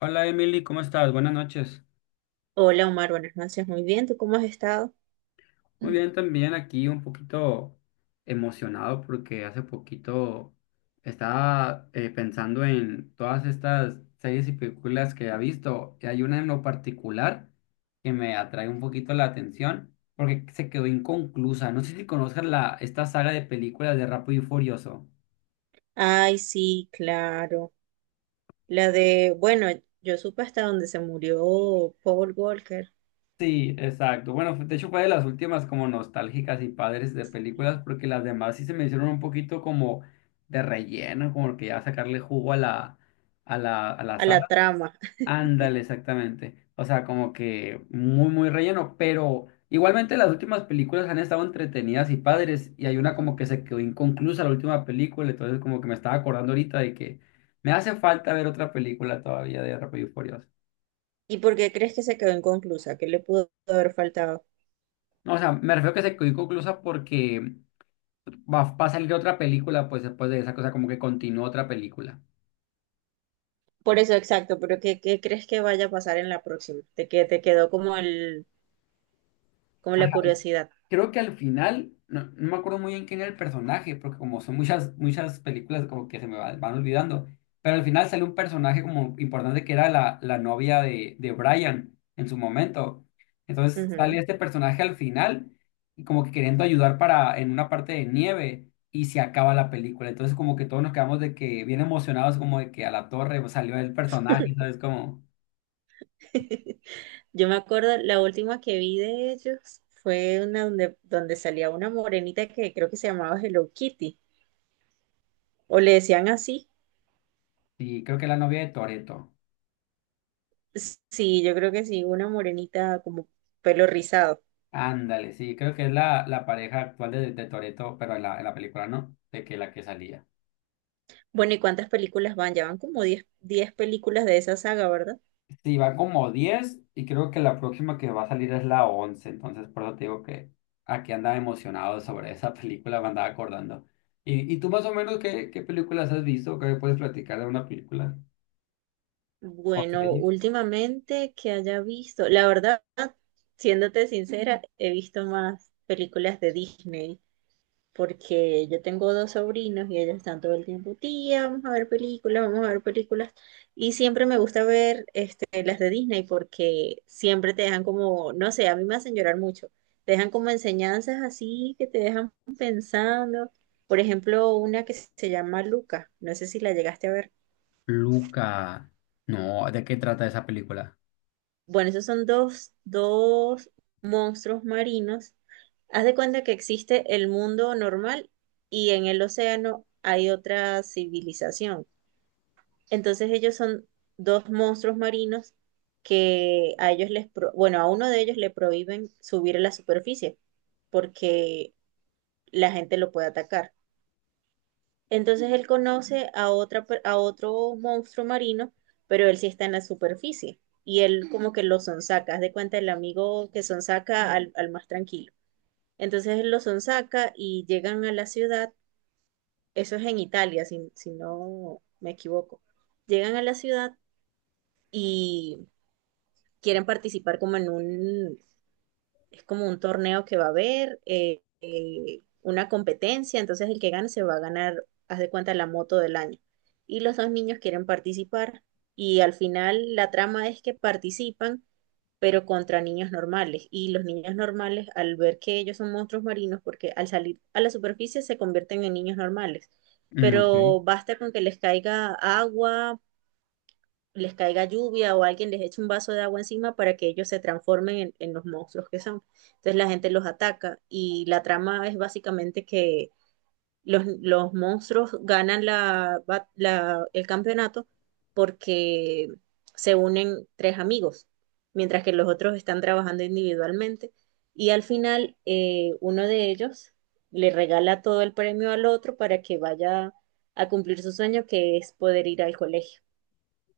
Hola Emily, ¿cómo estás? Buenas noches. Hola, Omar, buenas noches. Muy bien, ¿tú cómo has estado? Muy Mm. bien, también aquí un poquito emocionado porque hace poquito estaba pensando en todas estas series y películas que ha visto y hay una en lo particular que me atrae un poquito la atención porque se quedó inconclusa. No sé si conozcas esta saga de películas de Rápido y Furioso. Ay, sí, claro. La de, bueno, yo supe hasta donde se murió Paul Walker, Sí, exacto. Bueno, de hecho fue de las últimas como nostálgicas y padres de películas, porque las demás sí se me hicieron un poquito como de relleno, como que ya sacarle jugo a la a la saga. trama. Ándale, exactamente. O sea, como que muy, muy relleno, pero igualmente las últimas películas han estado entretenidas y padres, y hay una como que se quedó inconclusa la última película, entonces como que me estaba acordando ahorita de que me hace falta ver otra película todavía de Rápido y Furioso. ¿Y por qué crees que se quedó inconclusa? ¿Qué le pudo haber faltado? No, o sea, me refiero que se quedó inconclusa porque va a salir otra película, pues después de esa cosa, como que continuó otra película. Por eso, exacto, pero ¿qué crees que vaya a pasar en la próxima? Te quedó como como Ajá. la curiosidad. Creo que al final, no me acuerdo muy bien quién era el personaje, porque como son muchas, muchas películas como que se me van olvidando, pero al final sale un personaje como importante que era la novia de Brian en su momento. Entonces Ujú. sale este personaje al final y como que queriendo ayudar para en una parte de nieve y se acaba la película. Entonces como que todos nos quedamos de que bien emocionados como de que a la torre pues, salió el personaje, ¿sabes? Como... Yo me acuerdo, la última que vi de ellos fue una donde, donde salía una morenita que creo que se llamaba Hello Kitty, o le decían así. Sí, creo que es la novia de Toretto. Sí, yo creo que sí, una morenita como pelo rizado. Ándale, sí, creo que es la pareja actual de Toretto, pero en la película no, de que la que salía. Bueno, ¿y cuántas películas van? Ya van como diez películas de esa saga, ¿verdad? Sí, va como 10 y creo que la próxima que va a salir es la 11, entonces por eso te digo que aquí andaba emocionado sobre esa película, me andaba acordando. ¿Y tú más o menos qué películas has visto? ¿Qué me puedes platicar de una película o Bueno, serie? últimamente que haya visto, la verdad, siéndote sincera, he visto más películas de Disney. Porque yo tengo dos sobrinos y ellos están todo el tiempo, tía, vamos a ver películas, vamos a ver películas. Y siempre me gusta ver este, las de Disney porque siempre te dejan como, no sé, a mí me hacen llorar mucho. Te dejan como enseñanzas así que te dejan pensando. Por ejemplo, una que se llama Luca, no sé si la llegaste a ver. Luca. No, ¿de qué trata esa película? Bueno, esos son dos monstruos marinos. Haz de cuenta que existe el mundo normal y en el océano hay otra civilización. Entonces ellos son dos monstruos marinos que a ellos bueno, a uno de ellos le prohíben subir a la superficie porque la gente lo puede atacar. Entonces él conoce a a otro monstruo marino, pero él sí está en la superficie y él como que lo sonsaca, haz de cuenta el amigo que sonsaca al, al más tranquilo. Entonces él lo sonsaca y llegan a la ciudad, eso es en Italia, si no me equivoco. Llegan a la ciudad y quieren participar como en un, es como un torneo que va a haber, una competencia, entonces el que gane se va a ganar, haz de cuenta, la moto del año. Y los dos niños quieren participar y al final la trama es que participan, pero contra niños normales. Y los niños normales, al ver que ellos son monstruos marinos, porque al salir a la superficie se convierten en niños normales, Mm, ok. pero basta con que les caiga agua, les caiga lluvia o alguien les eche un vaso de agua encima para que ellos se transformen en los monstruos que son. Entonces la gente los ataca y la trama es básicamente que los monstruos ganan el campeonato porque se unen tres amigos, mientras que los otros están trabajando individualmente y al final uno de ellos le regala todo el premio al otro para que vaya a cumplir su sueño que es poder ir al colegio.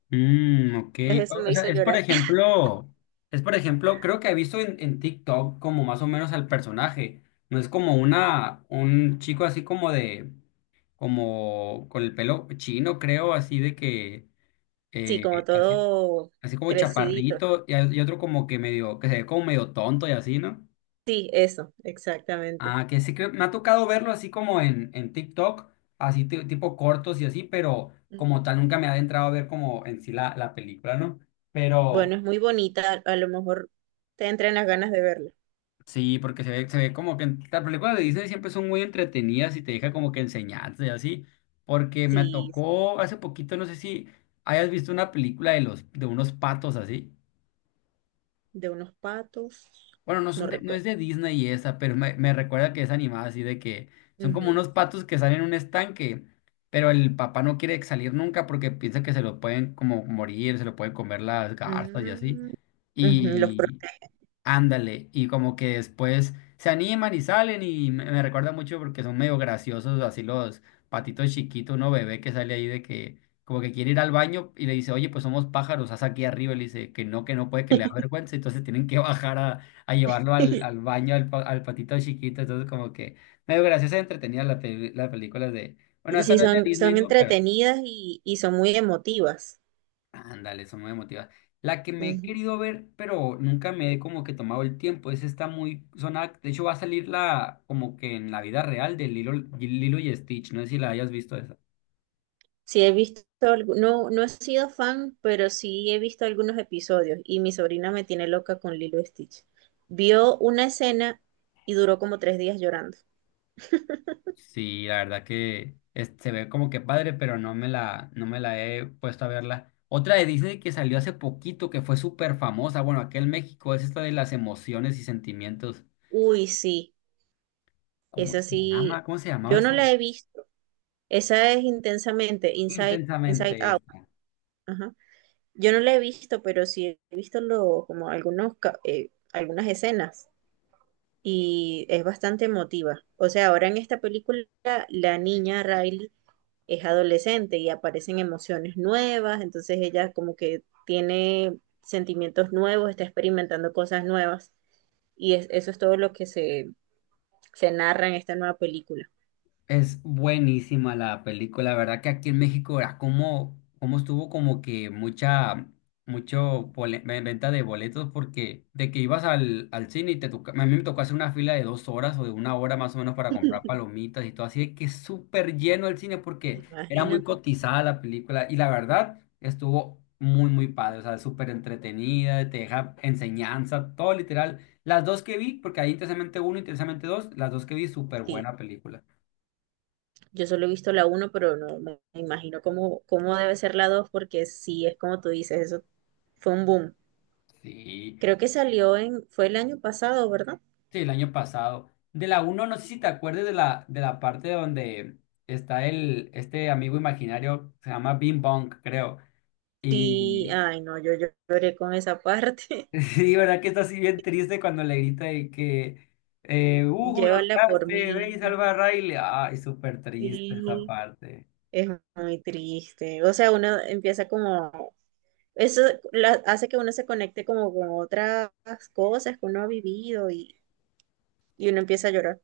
Mm, ok. Entonces eso O me o sea, hizo es por llorar. ejemplo, creo que he visto en TikTok como más o menos al personaje. No es como un chico así como de, como con el pelo chino, creo, así de que, Sí, eh, como así, todo así como crecidito. chaparrito, y otro como que medio, que se ve como medio tonto y así, ¿no? Sí, eso, exactamente. Ah, que sí que me ha tocado verlo así como en TikTok, así tipo cortos y así, pero Ujú. como tal nunca me ha adentrado a ver como en sí la película, ¿no? Pero. Bueno, es muy bonita, a lo mejor te entran las ganas de verla. Sí, porque se ve como que las películas de Disney siempre son muy entretenidas y te deja como que enseñanza y así. Porque me Sí, tocó hace poquito, no sé si hayas visto una película de unos patos así. de unos patos, Bueno, no no son no es recuerdo. de Disney esa, pero me recuerda que es animada así de que son como Ujú. unos patos que salen en un estanque, pero el papá no quiere salir nunca porque piensa que se lo pueden como morir, se lo pueden comer las garzas y así. Mm, ujú. Los protege. Ándale, y como que después se animan y salen y me recuerda mucho porque son medio graciosos, así los patitos chiquitos, uno bebé que sale ahí de que como que quiere ir al baño y le dice, oye, pues somos pájaros, haz aquí arriba, y le dice que no puede, que le da vergüenza, entonces tienen que bajar a llevarlo al baño al patito chiquito, entonces como que medio graciosa y entretenida la película bueno, esta Sí, no es de son, Disney, son ¿no? entretenidas y son muy emotivas. Ándale, son muy motiva. La que me he querido ver, pero nunca me he como que tomado el tiempo. Es Está muy sonada. De hecho, va a salir la como que en la vida real de Lilo y Stitch. No sé si la hayas visto esa. Sí, he visto, no, no he sido fan, pero sí he visto algunos episodios y mi sobrina me tiene loca con Lilo y Stitch. Vio una escena y duró como 3 días llorando. Sí, la verdad que se ve como que padre, pero no me la he puesto a verla. Otra de Disney que salió hace poquito, que fue súper famosa, bueno, aquí en México, es esta de las emociones y sentimientos. Uy, sí, ¿Cómo esa se llama? sí, ¿Cómo se llamaba yo no esa? la he visto. Esa es Intensamente, Inside Intensamente Out. esta. Ajá. Yo no la he visto, pero sí he visto lo, como algunos, algunas escenas y es bastante emotiva. O sea, ahora en esta película la niña Riley es adolescente y aparecen emociones nuevas, entonces ella como que tiene sentimientos nuevos, está experimentando cosas nuevas y eso es todo lo que se narra en esta nueva película. Es buenísima la película, la verdad que aquí en México era como estuvo como que mucha, venta de boletos porque de que ibas al cine y te toca, a mí me tocó hacer una fila de 2 horas o de 1 hora más o menos para comprar palomitas y todo, así de que súper lleno el cine porque era muy Imagínate. cotizada la película y la verdad estuvo muy, muy padre, o sea, súper entretenida, te deja enseñanza, todo literal. Las dos que vi, porque hay intensamente uno, intensamente dos, las dos que vi, súper Sí, buena película. yo solo he visto la uno pero no me imagino cómo, cómo debe ser la 2 porque sí, es como tú dices, eso fue un boom. Sí, Creo que salió en, fue el año pasado, ¿verdad? sí, el año pasado. De la uno no sé si te acuerdas de la parte donde está este amigo imaginario, se llama Bing Bong, creo. Sí, Y ay no, yo lloré con esa parte. sí, ¿verdad que está así bien triste cuando le grita de que, Hugo, lo Llévala por lograste, ve y mí. salva a Riley. Ay, súper triste esa Sí, parte. es muy triste. O sea, uno empieza como, eso hace que uno se conecte como con otras cosas que uno ha vivido y uno empieza a llorar.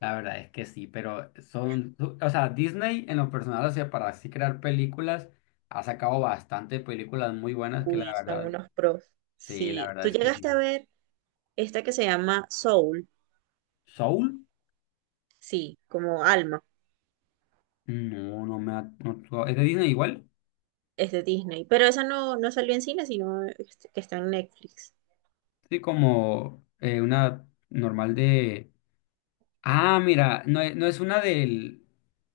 La verdad es que sí, pero son, o sea, Disney en lo personal, o sea, para así crear películas, ha sacado bastante películas muy buenas que la Uy, son verdad, unos pros. sí, la Sí. verdad Tú es que llegaste a sí. ver esta que se llama Soul, ¿Soul? sí, como Alma, No, ¿Es de Disney igual? es de Disney, pero esa no, no salió en cine, sino este, que está en Netflix. Sí, como una normal de... Ah, mira, no, no es una del...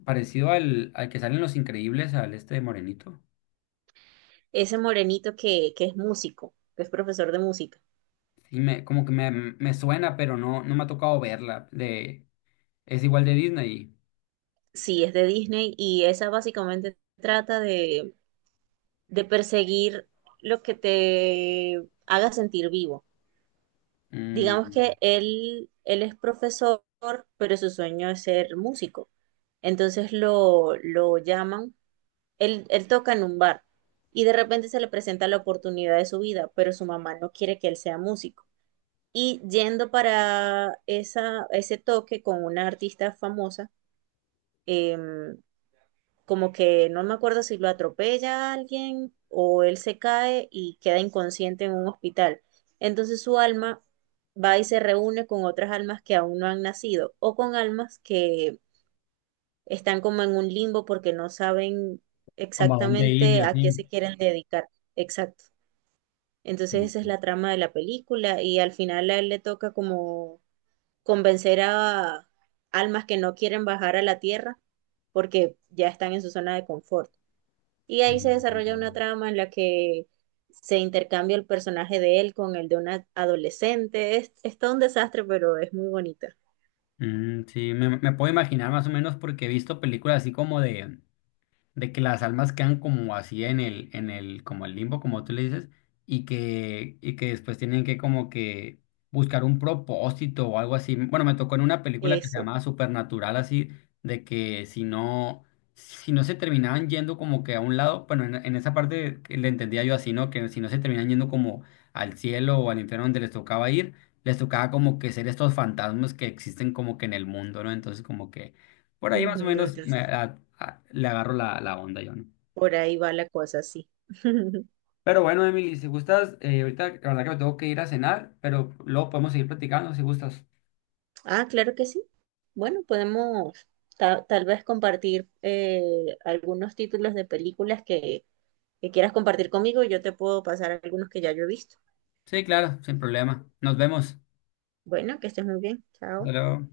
Parecido al que salen Los Increíbles, al este de Morenito. Ese morenito que es músico, que es profesor de música. Sí, como que me suena, pero no me ha tocado verla. Es igual de Disney. Sí, es de Disney y esa básicamente trata de perseguir lo que te haga sentir vivo. Digamos Mm, que él es profesor, pero su sueño es ser músico. Entonces lo llaman, él toca en un bar y de repente se le presenta la oportunidad de su vida, pero su mamá no quiere que él sea músico. Y yendo para esa, ese toque con una artista famosa, em, como que no me acuerdo si lo atropella a alguien o él se cae y queda inconsciente en un hospital. Entonces su alma va y se reúne con otras almas que aún no han nacido o con almas que están como en un limbo porque no saben Como a dónde ir y exactamente a qué así. se quieren dedicar. Exacto. Entonces esa es Mm, la trama de la película y al final a él le toca como convencer a almas que no quieren bajar a la tierra porque ya están en su zona de confort. Y ahí se mm, desarrolla una mm. trama en la que se intercambia el personaje de él con el de una adolescente. Es todo un desastre, pero es muy bonita. Mm, sí, me puedo imaginar más o menos porque he visto películas así como de... De que las almas quedan como así en el, como el limbo, como tú le dices, y que después tienen que como que buscar un propósito o algo así. Bueno, me tocó en una película que se Eso. llamaba Supernatural, así, de que si no se terminaban yendo como que a un lado, bueno, en esa parte que le entendía yo así, ¿no? Que si no se terminaban yendo como al cielo o al infierno donde les tocaba ir, les tocaba como que ser estos fantasmas que existen como que en el mundo, ¿no? Entonces como que por ahí Ujú. más o menos Entonces, le agarro la onda yo, ¿no? por ahí va la cosa, sí. Pero bueno, Emily, si gustas, ahorita la verdad que me tengo que ir a cenar, pero luego podemos seguir platicando si gustas. Ah, claro que sí. Bueno, podemos tal vez compartir algunos títulos de películas que quieras compartir conmigo y yo te puedo pasar algunos que ya yo he visto. Sí, claro, sin problema. Nos vemos. Bueno, que estés muy bien. Hasta Chao. luego.